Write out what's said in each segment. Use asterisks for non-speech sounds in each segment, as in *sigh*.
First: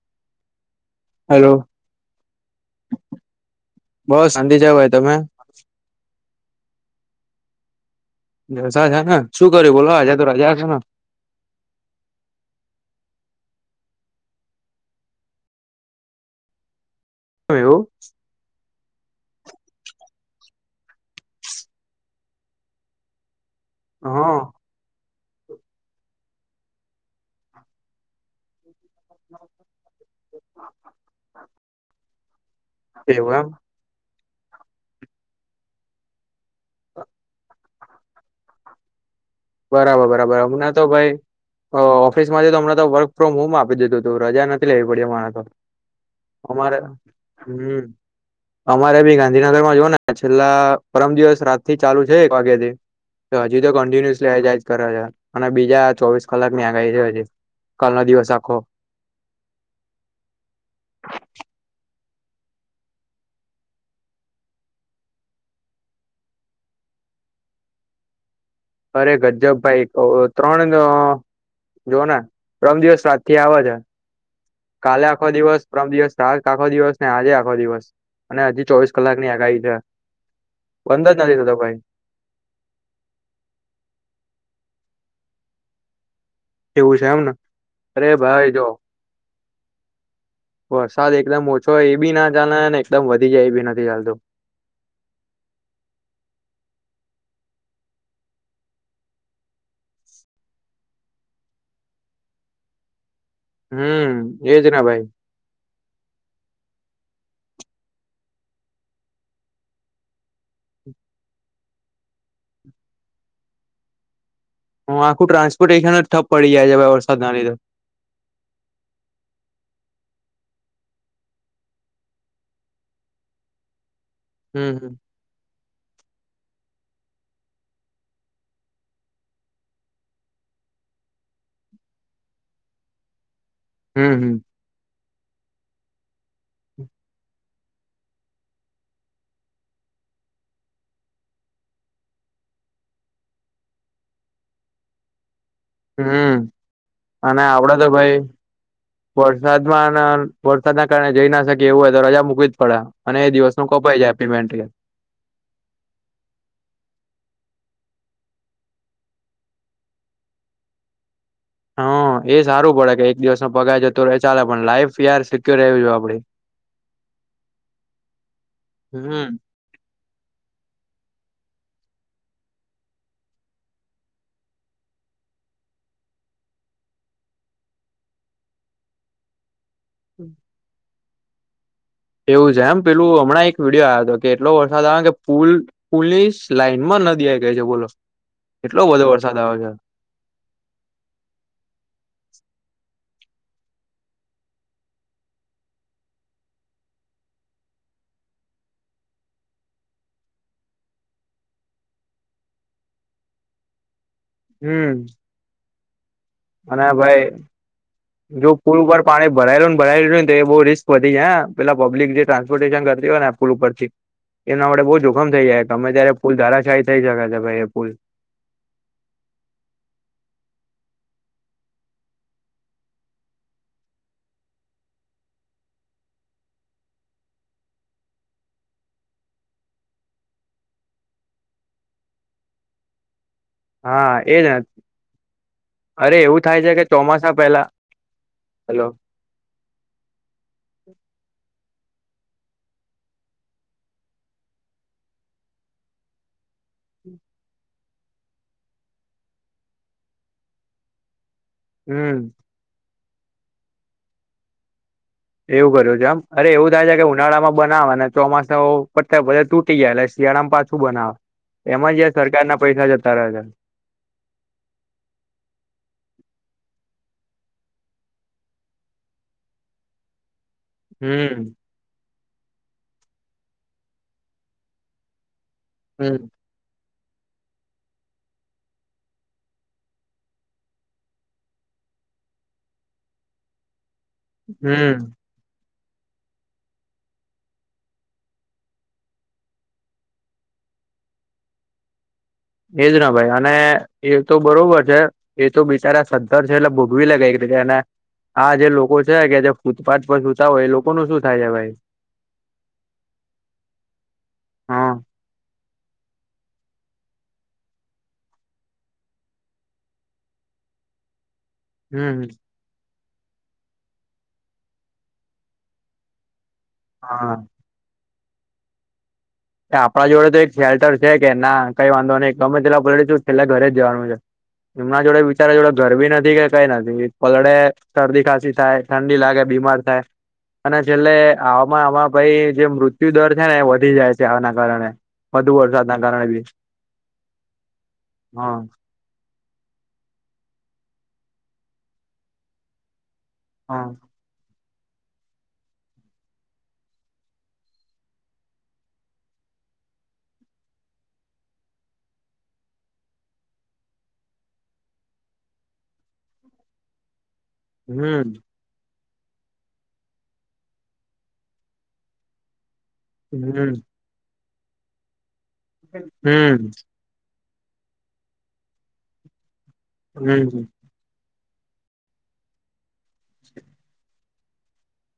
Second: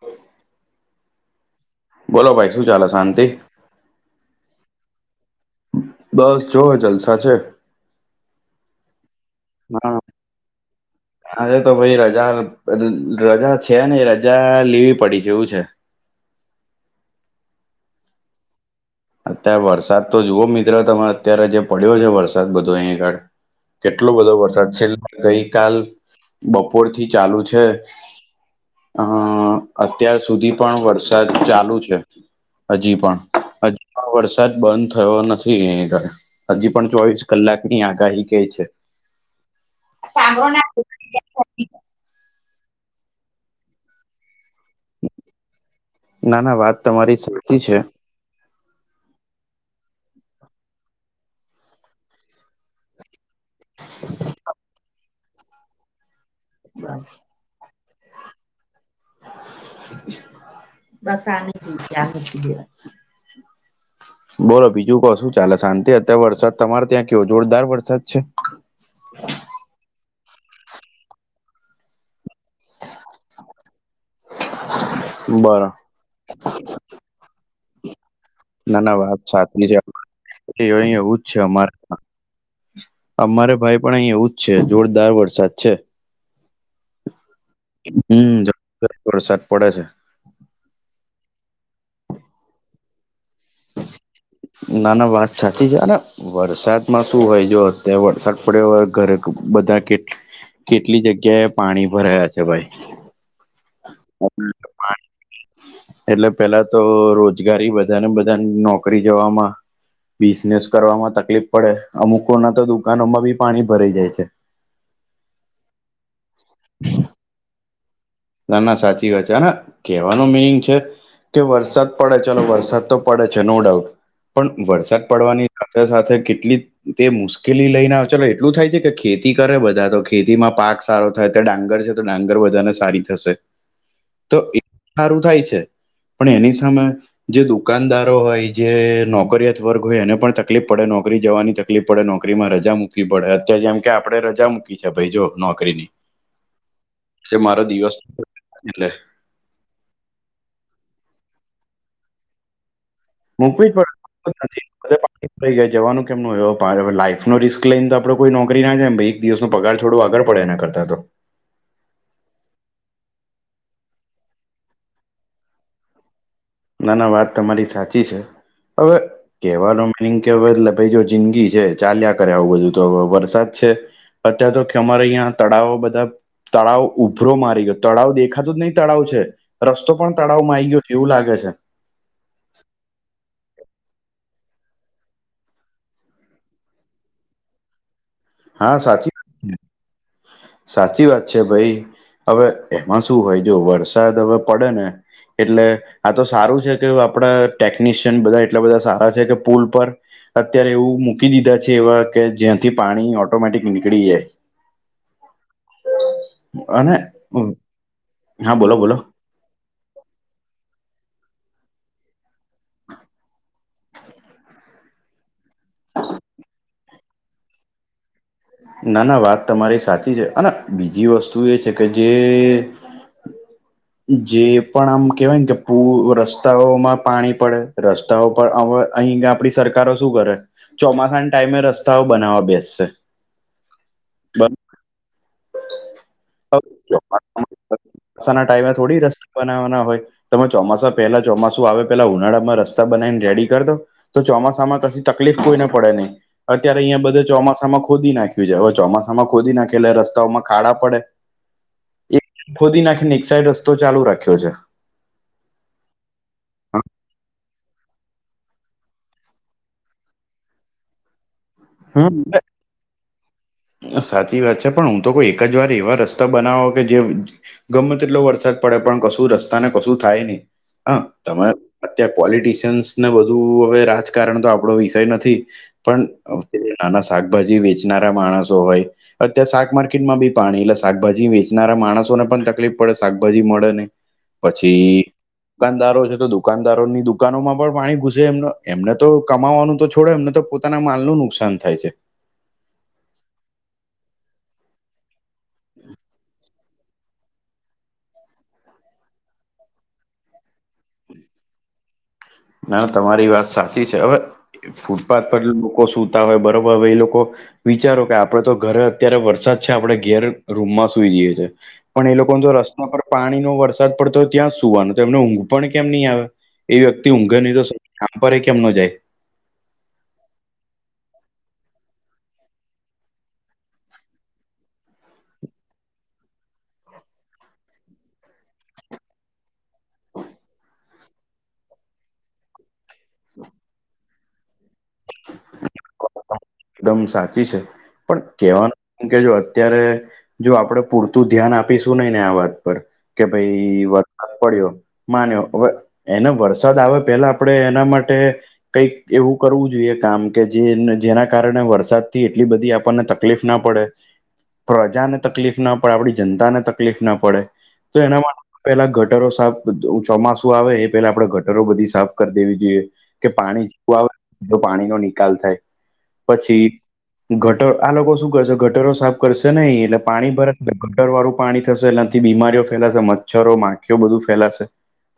હા. હલો. બોલો ભાઈ શું ચાલે શાંતિ બઉ શાંતિ છે ભાઈ. તમે? બસ જો જલસા છે. જલસા છે ને શું કર્યું બોલો હા આજે તો રાજા છેને. આજે તો ભાઈ રજા રજા છે નઈ રજા લેવી પડી છે એવું છે. *unintelligible* એવું અત્યારે વરસાદ તો જુઓ મિત્ર તમાર અત્યારે જે પડ્યો છે વરસાદ બધો અહીં આગળ. કેટલો બધો હા વરસાદ છે *inaudible* ગઈકાલ બપોરથી ચાલુ છે હ અત્યાર સુધી પણ વરસાદ ચાલુ છે. હજી પણ એવું એમ હજી પણ વરસાદ બંધ થયો નથી અહીં આગળ. હજી પણ ચોવીસ કલાકની આગાહી કે છે. બરાબર બરાબર હમના તો ભાઈ અ ઓફિસથી તો હમણાં તો વર્ક ફ્રોમ હોમ આપી દીધું તું રજા નથી લેવી પડી અમારે તો ના ના અમારે વાત તમારી સાચી છે. હમ અમારે ભી ગાંધીનગરમાં જોઓને છેલ્લા પરમ દિવસ રાતથી ચાલુ છે એક વાગ્યાથી હજી તો કન્ટિન્યુઅસલીજ *unintelligible* કરે છે અને બીજા ચોવીસ કલાકની આગાહી છે હજી કાલનો દિવસ આખો *inaudible* બસ આની *inaudible* *unintelligible* બોલો બીજું કો શું ચાલે શાંતિ? અત્યારે વરસાદ તમારે ત્યાં કેવો જોરદાર વરસાદ છે. અરે ગજ્જબ ભાઈ *unintelligible* ત્રણ જોઓને પરમદિવસ રાતથી આવે છ. કાલે આખો દિવસ, બરો પરમ દિવસ રાત આખો દિવસ ને આજે આખો દિવસ. અને હજી ના ચોવીસ ના વાત કલાકની આગાહી સાચી છે છે *inaudible* અહી બંધ એવું જ છે નથી થતો અમારે ભાઈ અમારે ભાઈ પણ અહીં એવું જ છે જોરદાર વરસાદ છે. એવું છે એમને અરે હમ્મ ભાઈ જો *inaudible* વરસાદ પડે છે. વરસાદ એકદમ ઓછો એ બી ના ચાલે ને એકદમ વધી જાય એ બી નથી ચાલતું. ના ના વાત સાચી છે અને વરસાદમાં શું હોય જોઓ અત્યારે વરસાદ પડ્યો ઘરે બધા કેટ- કેટલી જગ્યાએ પાણી ભરાયા છે ભાઈ. હમ્મ એજ ને ભાઈ. એટલે પેહલા તો રોજગારી બધાને બધાન નોકરી જવામાં બિઝનેસ કરવામાં તકલીફ પડે અમુકોના તો દુકાનોમાં બી પાણી ભરાઈ જાય છે. હ આખું ટ્રાન્સપર્ટેશન જ ઠપ પડી જાય છે ભાઈ વરસાદના લીધે. ના ના સાચી વાત છે અને કેવાનું મિનિંગ છે કે વરસાદ પડે ચલો વરસાદ તો પડે છે નો ડાઉટ પણ હમ હમ વરસાદ પડવાની સાથે સાથે કેટલી તે મુશ્કેલી લઈને આવ ચલો એટલું થાય છે કે ખેતી કરે બધા તો ખેતીમાં પાક સારો થાય ત્યાં ડાંગર છે તો ડાંગર બધાને સારી થશે તો હમ *inaudible* સારું થાય છે પણ એની સામે જે દુકાનદારો હોય જે નોકરીયાત વર્ગ હોય એને પણ તકલીફ પડે નોકરી જવાની ત કલીફ પડે નોકરીમાં રજા મૂકવી પડે અત્યારે જેમ કે આપડે રજા મૂકી છે ભાઈ જો નોકરીની. હમ્મ કે અને મારો આપડે તો દિવસ ભાઈ એટલે વરસાદમાં અન વરસાદના કારણે જઈ ના શકીએ એવું હોય તો રજા મૂકવી જ પડ. અને એ મૂકવી દિવસનું જ કપાઈ પડે જાય નથી *unintelligible* *unintelligible* જવાનું કેમ નો હોય? હવે ભારે હવે લાઈફ નો રિસ્ક લઈન તો આપણે કોઈ નોકરી ના જાય. પહી દિવસનો પગાર થોડું આગળ પડે એના કરતા તો. હા. એ જ હારું પડે, કે એક દિવસ નો પગાર જતો રહે ચાલે. પણ લાઈફ યાર સિક્યોર રહેવી જોઈએ આપણી. *inaudible* ના-ના વાત તમારી સાચી છે. હવે હમ કેવ *unintelligible* હવે *unintelligible* જો જિંદગી છે, ચાલ્યા કરે આવું બધું તો. હવે વરસાદ છે અત્યાર તો ખ અમારે અહિયાં તળાવો બધા તળાવ ઉભરો મારી ગયો. તળાવ દેખાતું જ નહીં, તળાવ છે. રસ્તો પણ તળાવમાં આઈ ગયો, એવું લાગે છે. એવું છે એમ. પહેલું હમણાં એક વિડિયો આયો તો, કે એટલો વરસાદ આવે, કે પુલ પુલીસ લાઈનમાં નદી આઈ ગઈ છે બોલો. હા એટલો બધો સાચી વાત વરસાદ છે. આવે સાચી વાત છે ભઈ. હવે એમાં શું હોય, જો વરસાદ હવે પડે ને એટલે આ તો સારું છે, કે હવે આપણાં ટેકનિશિયન બધા એટલા બધા સારા છે, કે પુલ પર એવું મૂકી દીધા છે એવા, કે જ્યાંથી પાણી ઓટોમેટિક નીકળી જાય. હમ્મ. અને આ ભાઈ, જો હા બોલો પુલ બોલો પર પાણી ભરાયેલુંન ભરાયેલું રહે તે બહુ રિસ્ક વધી જાય હા. પહેલા પબ્લિક જે ટ્રાન્સપર્ટેશન કરતી હોયને એ પુલ ઉપરથી એના વડે બહુ જોખમ થઇ જાય. ગમે ત્યારે પુલ ધારાશાયી થઈ શકે છે ભાઈ એ પુલ. ના-ના વાત તમારી સાચી છે. અને બીજી વસ્તુ એ છે, કે જે *inaudible* જે પણ આમ કહેવાયન કે પૂ રસ્તાઓમાં પાણી પડે. રસ સ્તાઓ પણ આપણે, અહિં આપણી સરકારો શું કરે? ચોમાસાન ટાઈમે રસ્તાઓ બનાવવા બેસશે. હા એ જ *unintelligible* અરે એવું થાય હવે છે, કે ચોમાસા ચોમાસામાં પહેલા, ચોમાસાના ટાઈમે હલો. થોડી રસ્તા બનાવવાના હોય. તમે ચોમાસા પહેલા, ચોમાસું આવે પહેલા ઉનાળામાં બનાઈ ને રેડી કર દો. તો ચોમાસામાં કશી તકલીફ કોઈને પડે નહીં. અત્યારે અહીંયા બધું ચોમાસામાં ખોદી નાખ્યું છે. હવે ચોમાસામાં ખોદી નાખે એટલે રસ્તાઓમાં ખાડા પડે. હમ્મ. એક ખોદી નાખીને એક સાઈડ રસ્તો ચાલુ રાખ્યો છે. એવું કર્યું છે એમ? અરે એવું થાય છે, કે ઉનાળામાં બનાવે, અને ચોમાસાઓ પતે ભરે તૂટી જાય. એટલે શિયાળામ પાછું બનાવે. એમાં જ એ હમ સરકાર ના પૈસા જતા રહે છે. સાચી વાત છે. પણ હું તો કહું, કે એક જ વાર એવા રસ્તા બનાવો, કે જે ગમે તેટલો વરસાદ પડે, પણ કશું રસ્તા ને કશું થાય નહીં. હા. હમ તમે અત્યારે પોલિટશિયન્સ ને બધું હવે રાજકારણ તો આપણો વિષય નથી. પન હમ કે જે નાના શાકભાજી વેચનારા માણસો હોય અત્યારે શાક માર્કેટમાં બી પાણી. એટલે શાકભાજી વેચનારા માણસોને પણ તકલીફ પડે. શાકભાજી મળે નહીં. હમ પછી દુકાનદારો, જે તો દુકાનદારો ની દુકાનોમાં પણ પાણી ઘુસે એમના. એમને તો કમાવાનું તો છોડે, એમને તો ખુદ પોતાના માલ નું નુકસાન થાય છે. એ જ ના ભાઈ. અને એ તો બરોબર છે. એ તો બિચારા સદ્ધર છે એટલે ભોગવી *unintelligible* એને. આ જે લોકો છે, કે ફૂટપાથ પર *unintelligible* કરતાં હોય એ લોકો નું શું થાય હે ભાઈ? ના તમારી વાત સાચી છે હવે હા ફૂટપાથ પર લોકો સુૂતા હોય બરોબર હવે એ લોકો, વિચારો કે આપડે તો ઘરે અત્યારે વરસાદ છે આપડણે ઘેર રૂમમાં સુઈ જઈએ છે. પણ એ હમ લોકો જો રસ્તા પર પાણી નો વરસાદ પડતો હોય ત્યાં સુવાનો તો એમને ઊંઘ પણ કેમ ની આવે એ વ્યક્તિ ઊઘે હા નહ તો કામ પરે કેમ નો જાય, આપણા જોડે તો એક શેલ્ટર છે કે ના કઈ વાંધો નહીં ગમે છેલ્લા પલડીશું તો છેલ્લા ઘરે જવાનું છે. એમના જોડે બિચાર જોડે ઘરભી નથી કે કઈ નથી પલળે શરદી ખાંસી થાય, ઠંડી લાગે બીમાર થાય, અને છેલ્લે આવામાં આમાં ભાઈ જે મૃત્યુદર છે ને એ વધી જાય છે. જવા ના કારણે વધુ વરસાદ ના કારણે બી એકદમ સાચી છે પણ હા કેવાનું, કે જો અત્યારે જો આપડે પૂરતું ધ્યાન આપીશું નહી ને આ વાત પર, કે ભાઈ *inaudible* *inaudible* પડ્યો માન્યો હવે એને વરસાદ આવે પેલા આપણેે એના માટે, કઈક એવું કરવું જોઈએ કામ કે જે જેના કારણે વરસાદ થી એટલી બધી આપણને તકલીફ ના પડે પ્રજાને તકલીફ ના પડે આપડી જનતા ને તકલીફ ના પડે તો એના હમ માટે, પેલાગટરો સાફ ચોમાસું આવે એ પેલા આપણેે ગટરો બધી સાફ કરી દેવી જોઈએ, કે પાણી હમ જેવું આવે તો પાણી નો નિકાલ થાય, પછી હમ ગટરો આ શું ગટરો સાફ કરશે નને એટલે પાણી ભરા હમ ગટર વાળું પાણી થશે એનાથી બીમારીઓ ફેલાશે મચ્છરો માખીઓ બધું ફેલાશે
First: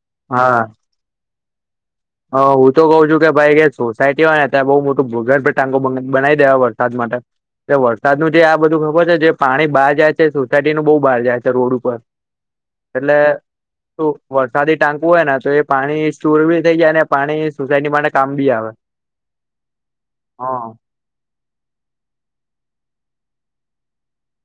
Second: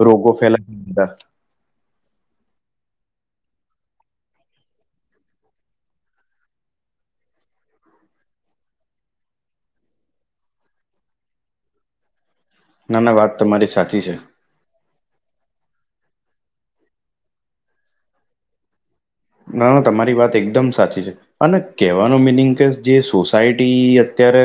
રોગો હા ફેલા હ હું તો કઉ છું કે ભાઈ સોસાયટી હોય ને ત્યાં બઉુ મોટું ભૂગર્ભ ટાંકો બનાવી દેવા વરસાદ માટે, એ વરસાદનું જે આ બધું ખબર છે જે પાણી બહાર જાય છે સોસાયટી નું બહુ બહાર જાય છે રોડ ઉપર ના ના એટલે વાત તમારી સાચી શુ છે વરસાદી ટાંકુ હોય ને તો એ પાણી સ્ટોર બી થઈ જાય ને પાણી સોસાયટી માટે કામ બી આવે, ના ના તમારી વાત એકદમ હા. સાચી છે. અને કહેવાનું મિનિંગ કે જે સોસાયટી અત્યારે,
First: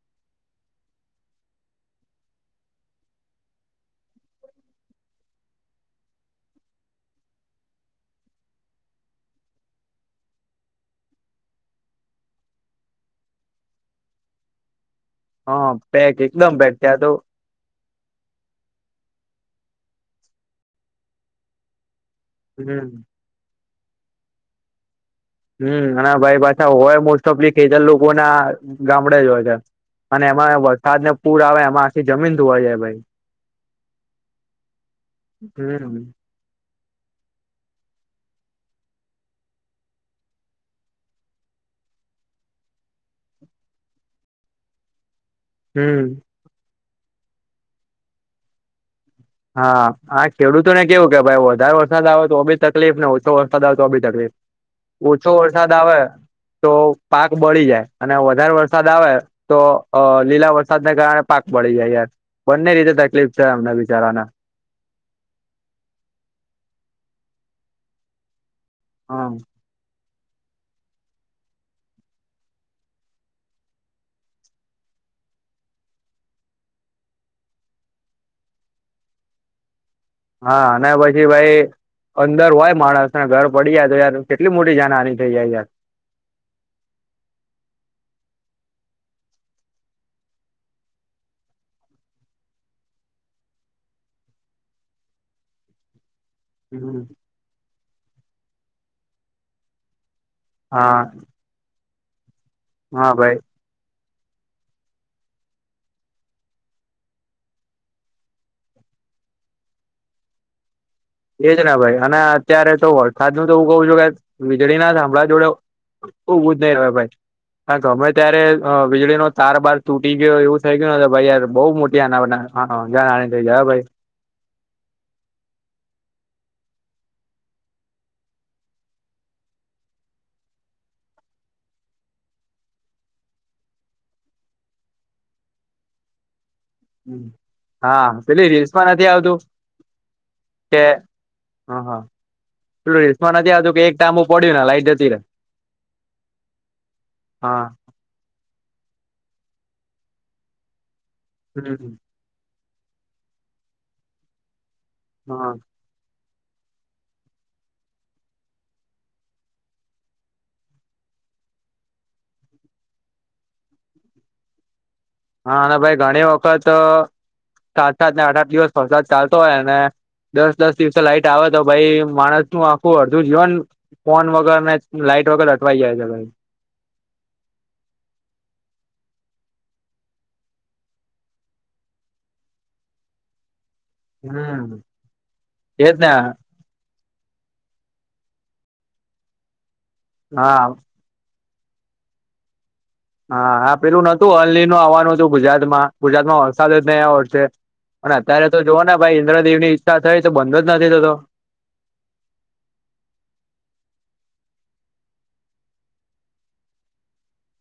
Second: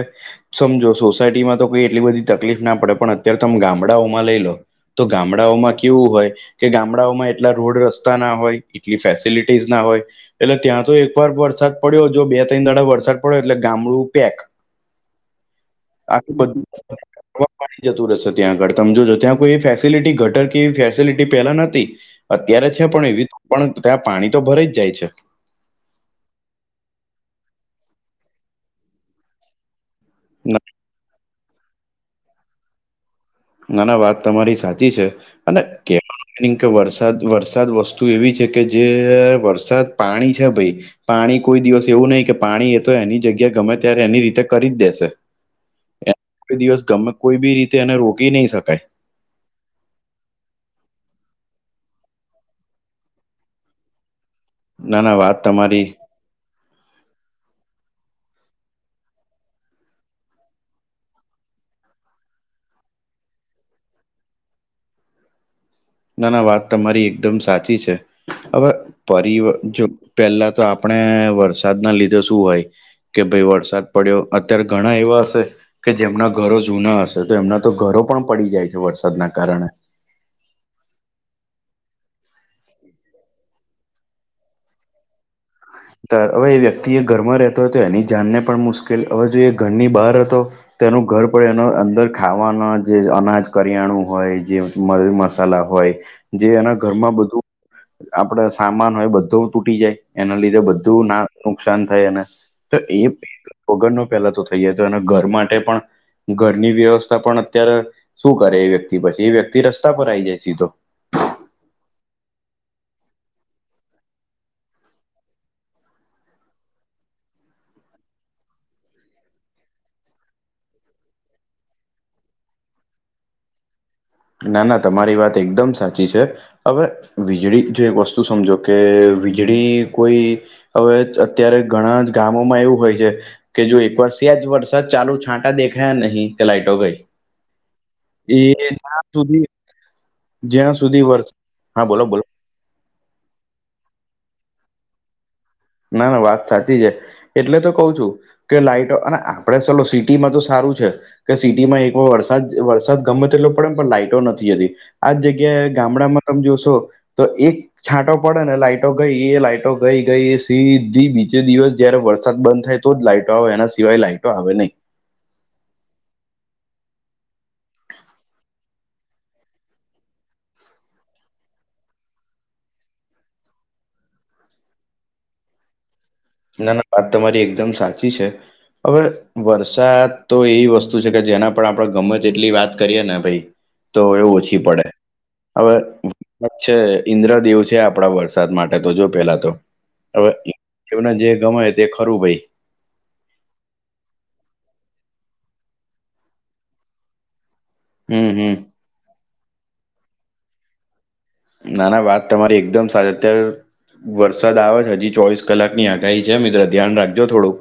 સમજો સોસાયટીમાં તો કોઈ એટલી બધી તકલીફ ના પડે પણ અત્યારે તમે ગામડાઓમાં લઈ લો તો ગામડાઓમાં કેવું હોય કે ગામડાઓમાં એટલા રોડ રસ્તા ના હોય એટલી ફેસિલટી ફેસિલિટસ ના હોય એટલે ત્યાં તો વાર વરસાદ પડ્યો બે ત્રણ દાડા વરસાદ પડ્યો એટલે ગામડું પેક હા પેક આખું એકદમ બધું પેક ત્યાં તો *inaudible* પાણી જતું રહેશે ત્યાં આગળ તમજો જો ત્યાં કોઈ એ ફેસિલિટી ગટર કે ફેસિલિટી પેલા નતી, અત્યારે છે હમ પણ એવી પણ ત્યાં પાણી તો ભરાઈ જ જાય છે, હમ અને ભાઈ હોય મોસ્ટ ઓફ *inaudible* લોકો ના ગામડે જ હોય છે. અને એમાં વરસાદ ને પૂર આવે એમાં આખી જમીન ધોવાઈ જાય ભાઈ, નાના વાત તમારી સાચી છે અને હમ કેવા, એ કે વરસાદ વરસાદ વસ્તુ એવી છે કે જે વરસાદ પાણી છે ભાઈ, પાણી કોઈ દિવસ એવું નહી કે પાણી એ તો એની જગ્યા ગમે ત્યારે એની રીતે કરી જ દેશે, એ હમ કોઈ દિવસ ગમે કોઈ બી રીતે એને રોકી નહી શકાય, હા હ ખેડૂતો ને કેવું કે ભાઈ વધારે વરસાદ આવે તો બી તકલીફ ને ઓછો વરસાદ આવે તો બી તકલીફ, ના ના ઓછો વાત વરસાદ તમારી આવે તો પાક બળી જાય અને વધારે વરસાદ આવે તો અ લીલા વરસાદને કારણે પાક પડી જાય યાર બંને રીતે તકલીફ થાય એમનેં બી, જરાના ના ના વાત તમારી એકદમ સાચી છે. હવે હા પરિ જો પેલા તો આપણે વરસાદ ના લીધે શું હોય કે ભાઈ વરસાદ પડ્યો. અત્યારે ઘણા એવા હશે કે જેમના ઘરો જૂના હશે. તો એમના તો ઘરો પણ પડી જાય છે વરસાદના કારણે. હા અને પછી ભાઈ અંદર હોય માણસ ને ઘર પડી જાય તો યાર કેટલી મોટી જાનહાની થઇ જાય યાર તાર હવે એ વ્યક્તિ એ ઘરમાં રહેતો હતો તો એની જાનને પણ મુશ્કેલ. હવે જો એ ઘરની બહાર હતો તો એનું ઘર પડે, એનો અંદર ખાવાના જે અનાજ કરિયાણું હોય જે, મરી મસાલા હોય, જે એના ઘરમાં બધું આપડે સામાન હોય, બધું તૂટી જાય એના લીધે, જે હા બધુંના નુકસાન થાય એને. તો એ, હા ભાઈ ઓગડનો પેલા તો થઈ જાય. તો એના ઘર માટે પણ, ઘરની વ્યવસ્થા પણ અત્યારે શું કરે એ વ્યક્તિ. પછી એ વ્યક્તિ રસ્તા પર આવી જાય સીધો. એજ ને ભાઈ. અને અત્યારે તો વરસાદ નું તો હું કવું છું, કે વીજળીના થાંભલા જોડે, ઉવું નહીં અવે ભાઈ, હા ગમે ત્યારે, અ વીજળીનો તાર બાર તૂટી ગયો થઇ ગયું ભાઈ યાર મોટી આના બના. જાનહાની થઈ જાય હો ભાઈ, ના ના તમારી વાત એકદમ સાચી છે. હવે વીજળી, જો એક વસ્તુ સમજો કે વીજળી કોઈ, હવે અત્યારે જ ઘણા ગામોમાં એવું હોય છે, કે જો એક વાર સ્હેજ વરસાદ ચાલુ છાંટા દેખાયા નહીં, કે લાઇટો ગઈ, હા એ પેલી રિલ્સમા જ્યાં નથી આવતું, સુધી જ્યાં કે સુધી વરસાદ હ, હા. બોલો બોલો પેલું રીલ્સમાં નથી આવતું, કે એક ટામબુ પડ્યું ના લાઈટ જતી રહી. નાના વાત સાચી છે, એટલે હા તો કઉ છું. કે લાઈટો. અને આપડે ચલો સિટીમાં તો સારું છે, કે સિટીમાં હમ એક વા વર્ષ, સાદ વરસાદ ગમે તેટલો પડે ન, પણ લાઈટો નથી જતી. આ જ હા જગ્યાએ, ગામડામાં તમે જોશો, તો એક છાંટો પડે ને લાઈટો ગઈ લાઈટો ગઈ ગઈ હશે. સીધ્ધી બીજે દિવસ જયારે વરસાદ બંધ થાય તો જ લાઈટો આવે એના સિવાય લાઈટો આવે નહીં. હા અને ભાઈ ઘણી વખત સાત- સાત ને આઠ આઠ દિવસ વરસાદ ચાલતો હોયને, દસ- દસ દિવસે લાઈટ આવેતો ભાઈ માણસનું આખું અડધું જીવન, ફોન વગર ને લાઈટ વગર અટવાઈ જાય છે, ભાઈ ના ના વાત તમારી એકદમ સાચી છે. હવે વરસાદ તો એવી વસ્તુ છે, કે જેના પણ આપણે ગમે તેટલી વાત કરીએેને ભાઈ, તો એ ઓછી હમ પડે. હવે, એજ ને છે, ઈન્દ્રદેવ છે, આપડા વરસાદ માટે તો જો પેલા તો હવે. હા એમને જે ગમે તે ખરું ભાઈ, હા, હા પેલું નતું ઓલ નીનો આવવાનું હતું ગુજરાત માં. ગુજરાત માં વરસાદ જ નઈ આયવો વચ્ચે. અને હમ અત્યારે હમ તોજો ને ભાઈ ઇન્દ્રદેવની ઈચ્છા થઈ, તો બંધ જ નથી થતો, નાના વાત તમારી એકદમ સારી અત્યારે, વરસાદ આવે છે, હજી ચોવીસ કલાકની આગાહી છે, મિત્ર, ધ્યાન રાખજો થોડુંક.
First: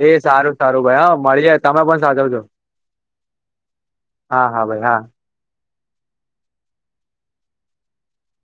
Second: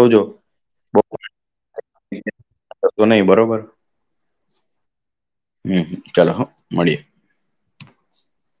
એ સારું સારું ભાઈ. હા મળીએ. તમે પણ સાચવજો. બહુ નહી બરોબર હા, હા ભાઈ હા. હું હં, ચાલો, હું મળીએ.